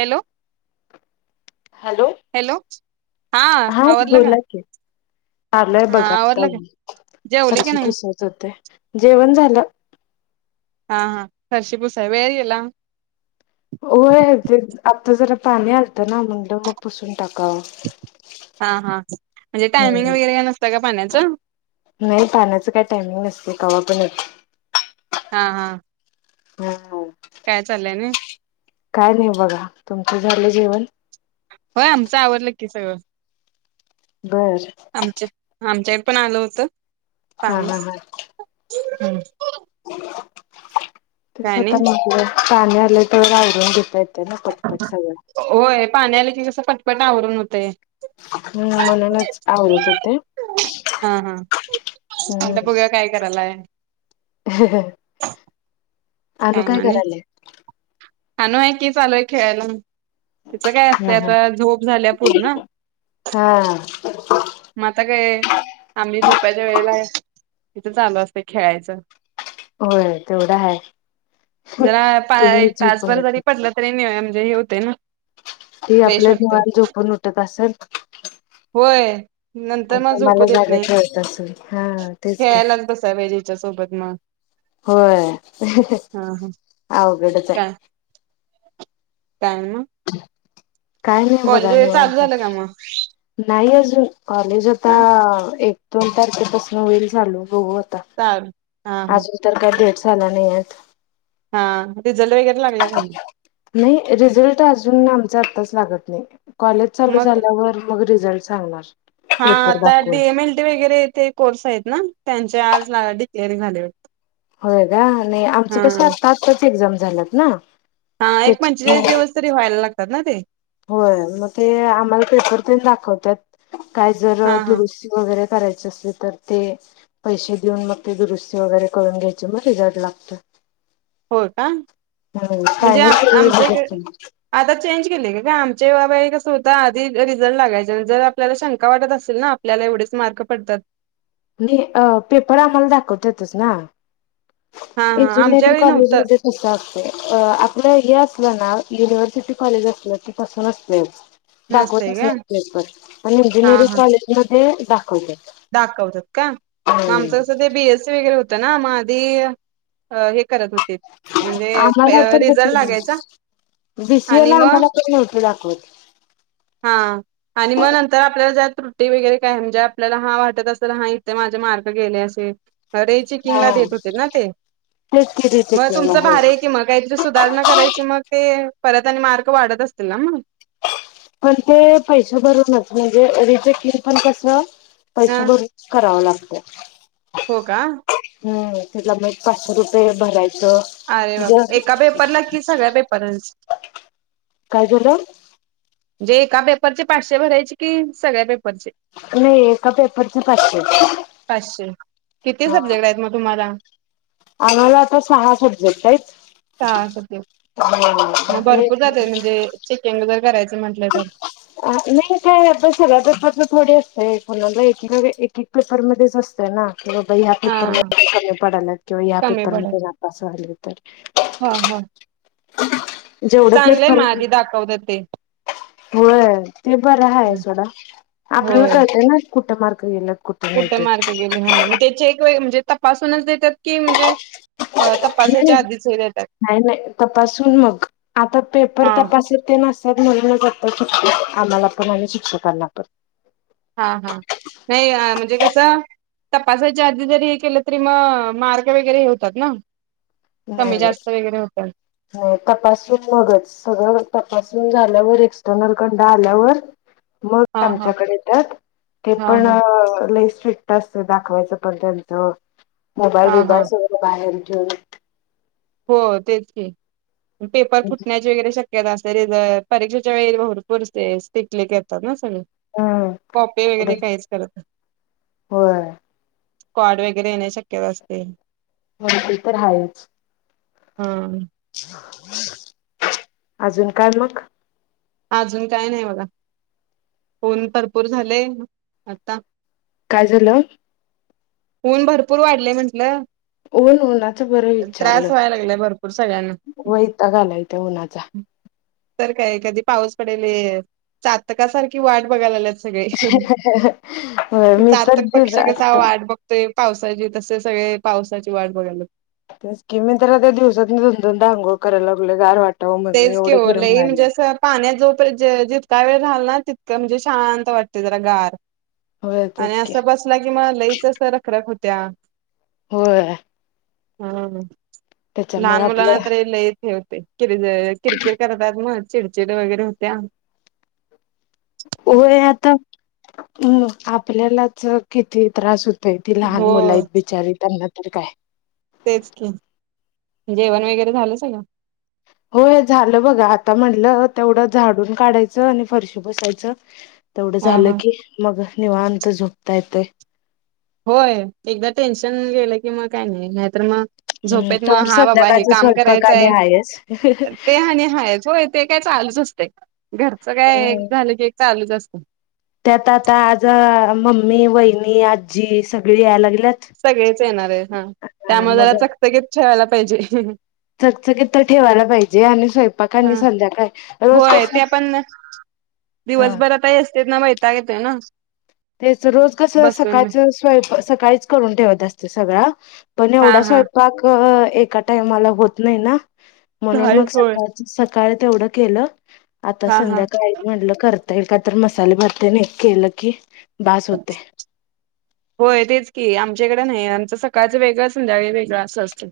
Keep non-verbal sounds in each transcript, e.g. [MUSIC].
Hello hello hello हा आवरलं का बोलाकी आलय हा बघा आवरलं का जेवले का फरशी नाही पुसत होते जेवण झा हल [UNINTELLIGIBLE] हा फरशी पुसया वेळ होय ते आता जरा पाणी आलतं ना म्हणलं मग पुसून टाकत हा हा म्हणजे टायमिंग हम्म वगैरे का नसत का पाण्या च नाही पाहण्याचं काय टायमिंग नसते कवा पण यते हा हा हो काय चाललंय ना काय नाही बघा तुमच झालं जेवण होय आमचं आवरले की सगळं बर आमच्या आमच्या पण आलं होत हा हा हा हम्म ह [UNINTELLIGIBLE] काय नाही तेसतानाग [UNINTELLIGIBLE] पाणी आले तोवर आवरून घेते ना पटपट सगळं होय पाणी आलं कि कसं फटपट आवरून होते हम्म मणूनच आवरात होते हा हा आता हम् बघूया काय करायलाय अलू काय करायला हा न आहे की चालू आहे खेळायला तच काय हा असतय हा आता झोप झाल्या पूर्ण हा, मग आता काय आहे आम्ही झोपाच्या वेळेला आहे तिथं चालू असतं खेळायचं होय तेवढा ह ते र जरी पटलं तरी म्हणजे हे होते ना ती आपल्या फ्रेशते निवांत झोपून उठत असेल होय नंतर आणि मग झोपू तुम्हाला देत जागा नाही ठेवत असेल हा तेच की खेळायलाच बसा त्याच्या सोबत मग होय हा हा आग त्याच काय काय ना काय नाही बघा चालू निवणत झालं का मग नाही हम् कॉलेज आता हा एक दोन तारखेपासून [INAUDIBLE] झालो ब ताण. अजून तर काय द्यायच झाला [INAUDIBLE] हा रिझल्ट वगैरे लागला का मग नाही, रिझल्ट अजून आमचा आताच लागत नाही. कॉलेज चालू मग झाल्यावर मग रिझल्ट सांगणार. हा पेपर आता दाखवून डीएम एल टी वगैरे ते कोर्स आहेत ना? त्यांचे आज ला डिक्लेअर झाले वाट होय का नाही आमचं कसं आस्त आता एक्झाम झाल्यात ना? हा एक पंचेचाळीस त्याच्यामुळे दिवस तरी व्हायला लाग तात ना ते. होय मग ते आम्हाला पेपर पण दाखवत्यात. काय जर अ हा हा दुरुस्ती वगैरे करायचं असलं तर ते, पैसे देऊन मग ते दुरुस्ती वगैरे करून घ्यायचे मग रिझल्ट लागतं. होय का? म्हणजे आप केलेलं आमच्या हिक बघत आता चेंज केलेल ग आ जेव्हा वेळी कसं होता आधी रिझल्ट लागायचा जर आपल्याला शंका वाटत असेल ना आपल्याला एवढेच मार्क पडतात नी अ पेपर आम्हाला दाखवतातच ना. हा हा आमच्या इंजिनिअरिंग वेळी कॉलेज नव्हतं मध्ये घेतात. अ आपलं हे असलं ना युनिव्हर्सिटी कॉलेज असलं कि तसं नसतंयच. नसतय दाखवतचं का नाहीत पेपर पण हा इंजिनिअरिंग हा कॉलेजमध्य हे दाखवत्यात. दाखवतात का, आमचं तसं बीएससी वगैरे होत तना मा आधी अ हे‌ करत होते. म्हणजे आम्हाला अ तर रिझल्ट लागायचा, बीसीए आणि ला मग आम्हाला पण नव्हतं दाखवत. हा.. आणि मग आपल्याला ज्या तृ ते वगैरे काय हम ज्या आपल्याला हा वाटत असेल हा इथे माझे मार्क गेले असेल. रेचेकिंग हा ला देत होते ना ते, तेच की मग रिचेकिंगला तुमचं हो भार आहे की मग काहीतरी सुधारणा करायची मग ते परत आणि मार्क वाढत असतील ना मग? पण ते पैसे भरूनच म्हणजे रिचेकिंग पण कसं हा पैसे भरूनच करावं लागत. [INAUDIBLE] हो का.. ह्म्म्म त्याला मग पाचशे रुपये भरायचं अरे बाप म्हणजे एका पेपरला कि सगळ्या पेपरलाच... काय झालं म्हणजे एका पेपरचे पाचशे भरायचे की सगळ्या पेपर.. नाही एका पेपरचे पाचशे पाचशे.. किती हा सब्जेक्ट आहेत मग तुम्हाला. आम्हाला आता सहा सब्जेक्ट आहेत. हा.. म म्हणजे भरपूर जाते म्हणजे... चेक [UNINTELLIGIBLE] करायचं म्हटलं तर अ नाही सगळं पपेर चं थोडं अस.. ते कोणाला एक एक एक अ पेपरमध्येच असतय ना. कि बाइ या हा पेपर मध्ये कमी पडालात किंवा या कमी पेपर पडेल मध्ये नापास व्हा तर. हा हा जेवढं चांगलं पेपर माधी दाखवतातं ते. होय ते बरं हाय सोडा... आपल्याला कळतंय ना. कुट मार्क गेलतं कुठ मार्क गेलेयं हा मग त्याची एक - म्हणजे तपासूनच देतात की म्हणजे- तपासायच्या नाही आधीच हे देतात नाही... तपासून मग आता पेपर हा तपास ते. कर शिक्ष आम्हाला पण आणि शिक्षकांना पण हा हा नाही म्हणजे कसं तपासाच्या आधी जरी हे केलं तरी मग मार्ग वगैरे हे होतात ना नाही कमी नाही जास्त वगैरे होतात नाही तपासून मगच सगळं तपास झाल्यावर एक्टर्नल कंडा आल्यावर मग हा हा आमच्याकडे येत ते हा पण हा फि्ट असत दाखवायचं पण त्यांचं मोबाईल हा हा बीबाईल सगळं बाहेर ठेवून हो तेच पेपर फुटण्याचे वगैरे शक परीक्षेच्या वेळी भरपूर्टिकलीिक येतात ना सगळे हम्म कॉपे वगैरे काहीच करत नाही होय स्क्वॉड वगैरे येण्याची शक्यता असते हो ते तर आहेायच हम्म अजून काय मग अजून काय नाही बघा फोन भरपूर झालेय आता काय झालं ऊन भरपूर वाढलेय म्हंटलं ऊन उन्हाचं बरं विचारलं त्रास व्हायला लागलाय भरपूर सगळ्यांना वैताग आलाय त्या उन्हाचा तर काय कधी पाऊस पडेल चातकासारखी वाट बघायला ला मी तर चातक दिल पक्षी कसा वाट बघतोय पावसाची तसे सगळे पावसाची वाट बघायला कि मी तर दिवसात दोन दोन धांगोळ करायला लागले गार वाट तेच केवलंई म्हणजे अस पाण्यात जोप जितका वेळ राला ना तितकं म्हणजे शांत वाटते जरा गार होय आणि तेच की अस बसला कि म लईच अस रखरख होत त्या होय हम् त्याच्यामुळे लहान मुलांना आपलं तर ल होते किरकिर करतात मग चिडचिड वगैरे होत्या होय आता अ् आपल्यालाच किती त्रास होत ती हो लहान मुला आहेत बिचारी त्यांना काय तेच की जेवण वगैरे झालं सगळ हो हे झालं बघा आता म्हणलं तेवढं झाडून काढायचं आणि फरशीू बसायचं तेवढं हा हा. झालं की मग निवांत झोपता येते होय एकदा टेन्शन गेलं कि मग काय नाही तर मग हम्म झोपेत तोवर मग हा बाबा हे संध्याकाळचा काम स्वयंपाक आणि करायचंय हायच. ते हा आणि हायचोय ते काय चालूच असते घरचं काय हम्म. झालं की चालूच असते त्यात आता आज मम्मी वहिनी आजी सगळी यायला लागली सगळेच येणार आहे हा त्यामुळे जरा मग चकचकीच ठेवायला पाहिजे ह चकचकीत तर ठेवायला पाहिजे आणि स्वयंपाक आणि हम संध्याकाळ रोज होय कसं ते आपण हा दिवसभर आताही असते ना मघ वैताग येते ना तेच रोज कस बसून सकाळच स्वयंपाक सकाळीच करून ठेवत असते सगळं पण हा एवढा हा स्वयंपाक एका टाइमाला होत नाही ना. म्हणून होय मग होय सकाळच स काय तेवढं केलं. आता हा हा संध्याकाळी म्हटलं करत म काय तर मसालेे भात तेन एक केलं की बास होतय. होय तेच की, आमच्याकडे नाही, आमचं सकाळचं वेगळं संध्याकाळीच वेगळं असं असतय.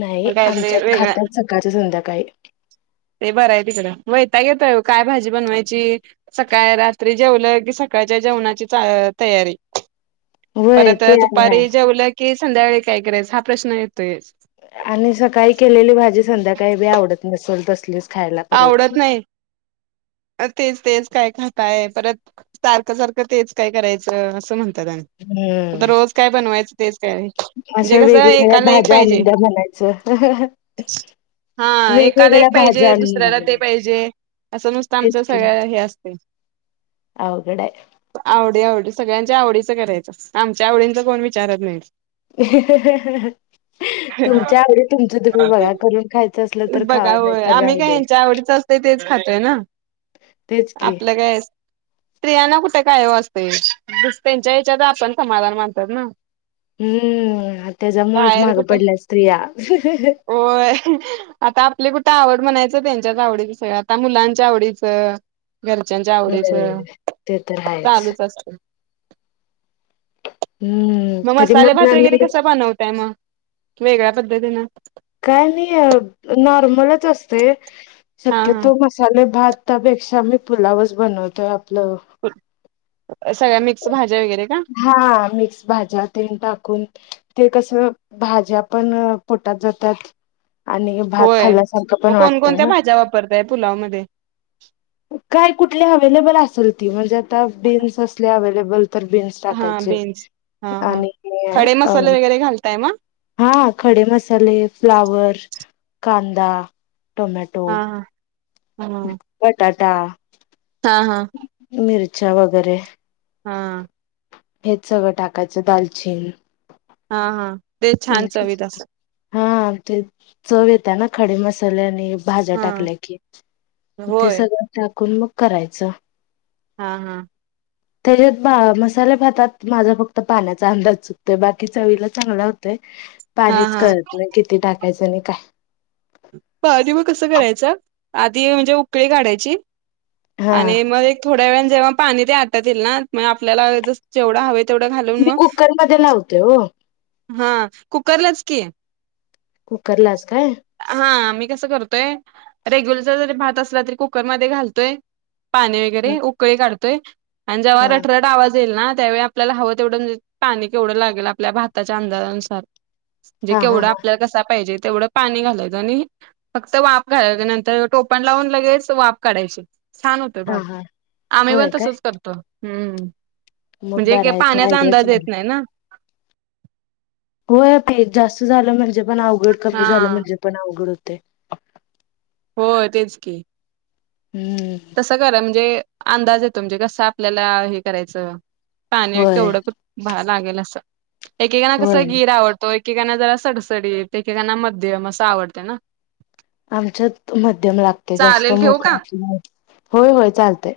नाही आमच्या खात्यात सकाळच संध्याकाळी. ते बरं आहे तिकडं वैताग येतोय आव, काय भाजी बनवायची सकाळ रात्री जेवलं कि सकाळच्या जेवणाची तयारी होय परत ते आणि आहे. दुपारी जेवलं की संध्याकाळी काय करायचं हा प्रश्न येतोय. आणि सकाळी केलेली भाजी संध्याकाळी बी आवडत नसेल तसलीच खायला परत आवडत नाही, तेच तेच काय खाताय परत, सारखं सारखं तेच काय करायचं असं म्हणत आ हम्म रोज काय बनवायच तेच काय, म्हणजे अशा कस वेगवेगळ्या एकाला एक भाज्या पाहिजे, आणून द्या म्हणायचं. हा एकाला एक वेगवेगळ्या भाज्या पाहिजे. आणून द्या दुसऱ्याला ते म्हणायचं पाहिजे, असं नुसतं आमच तेच की सगळ्या हे असतय अवघड हाय. आवडी आवडी सगळ्यांच्या आवडीचं करायचं, आमच्या आवडींच कोण विचारत नाही तुमच्या नाही आवडी तुमच तुम्ही बघा, करून खायचं असल तर खावा बघा नाही होय तर आम्ही काय राहुदे यांच्या आवडीच असतय तेच खातोय ना, तेच की आपलं काय स्त्रियांना कुठे काय ओ असतय, त्यांच्या याच्यातच आपण समाधान मानतात ना. हम्म, त्याज्यामुळच बाहेर माग कुठे पडल्यात स्त्रिया. [UNINTELLIGIBLE] कुठ आवड म्हणाय त्यांच्याच आवडीच सगळं आता मुलांच्या आवडीचं घरच्यांच्या आवडीच, होय ते तर आहेच चालूच असत. हम्म मग तरी मसाले भात वगैरे आम्ही कसा बनवताय म वेगळ्या पद्धतीन काय नाही नॉर्मलच असतय. हा शक्यतो हा मसाले भात त्यापेक्षा आम्ही पुलावच बनवतोय ह [UNINTELLIGIBLE] सगळ्या मिक्स भाज्या वगैरे का हा मिक्स भाज्या तेन टाकून. ते कसं भाज्या पण पोटात जातात. आणि भात होय खाल्ल्यासारखं पण मग वाटत कोणकोणत्या ना भाज्या वापरताय पुलाव मध्ये काय कुठले अवेलेबल अस सुलतीवरर जात त बीन अवेलेबल हा टाकायचे बीन्स हा हा आणि खडे अ मसाले वगैरे घालताय म हा खडे मसाले फ्लावर कांदा टोमॅटो हा हा हा कात ता हा हा मिरच्या वगैरे हा हेच सगळं टाकायचं दालचीन हा हा ते छान चविध अस हा ते चव येत आहे ना खडे मसाल्याने भाज्या हा टाकल्या की ते होय सगळं टाकून मग करायचं हा हा त्याच्यात मसाले भातात माझा फक्त पाण्याचा अंदाज चुकतोय बाकी चवीला चांगला होतय हा पाणीच हा कळत नाही किती टाकयाचं काहीच नाही काय प मग कसं करायचं आधी म्हणजे उकळी काढायची हा आणि मग एक थोडा वेळ जेव्हा पाणी द्या त्यांना मग आपल्याला जेवढा हवंय मी कुकर मध्ये लावते हो हा कुकरलाच की कुकरलाच काय हा कसं करते रेगुलर जरी भात असला तरी कुकरमध्येच घालते पाणी हा वगैरे उकळे काढतो ते आणि जेव्हा रट रट आवाज ल ना त्यावेळी आपल्याला हवं तेवढं म्हे पाणी केवढं लागेल आपल्या भाताच्या अंदाजानुसार म्हणजे हा हा केवढा हा आपल्याला कसा पाहिजे तेवढं पाणी घालायचं, आणि फक्त वाफ घालाय, नंतर टोपण लावून लगेच वाफ काढायची छान होतय हा भात हा आम्ही पण होय काय तसच करतो, हम्म. मग बरं म्हणजे आहे ते पाण्याचा आयडिया अंदाज येत चांगली नाही ना, होय की जास्त झालं म्हणजे पण अव उघड कमी हा झालं म्हणजे पण अवघड ते हो तेच की हम्म तसं कररा म्हणजे अंदाज येतो म्हणजे कसं आपल्याला हे करायचं, होय पाणीवढं भर लागेल असं एकेकाना कस होय गीर आवडतो एकेकांना जरा सडसडी एकेकांना मध्यम असं आवडत ना, आमच्यात मध्यम लागते जास्त चालेल ठेवू का मोकळ्या, होय होय चालतय,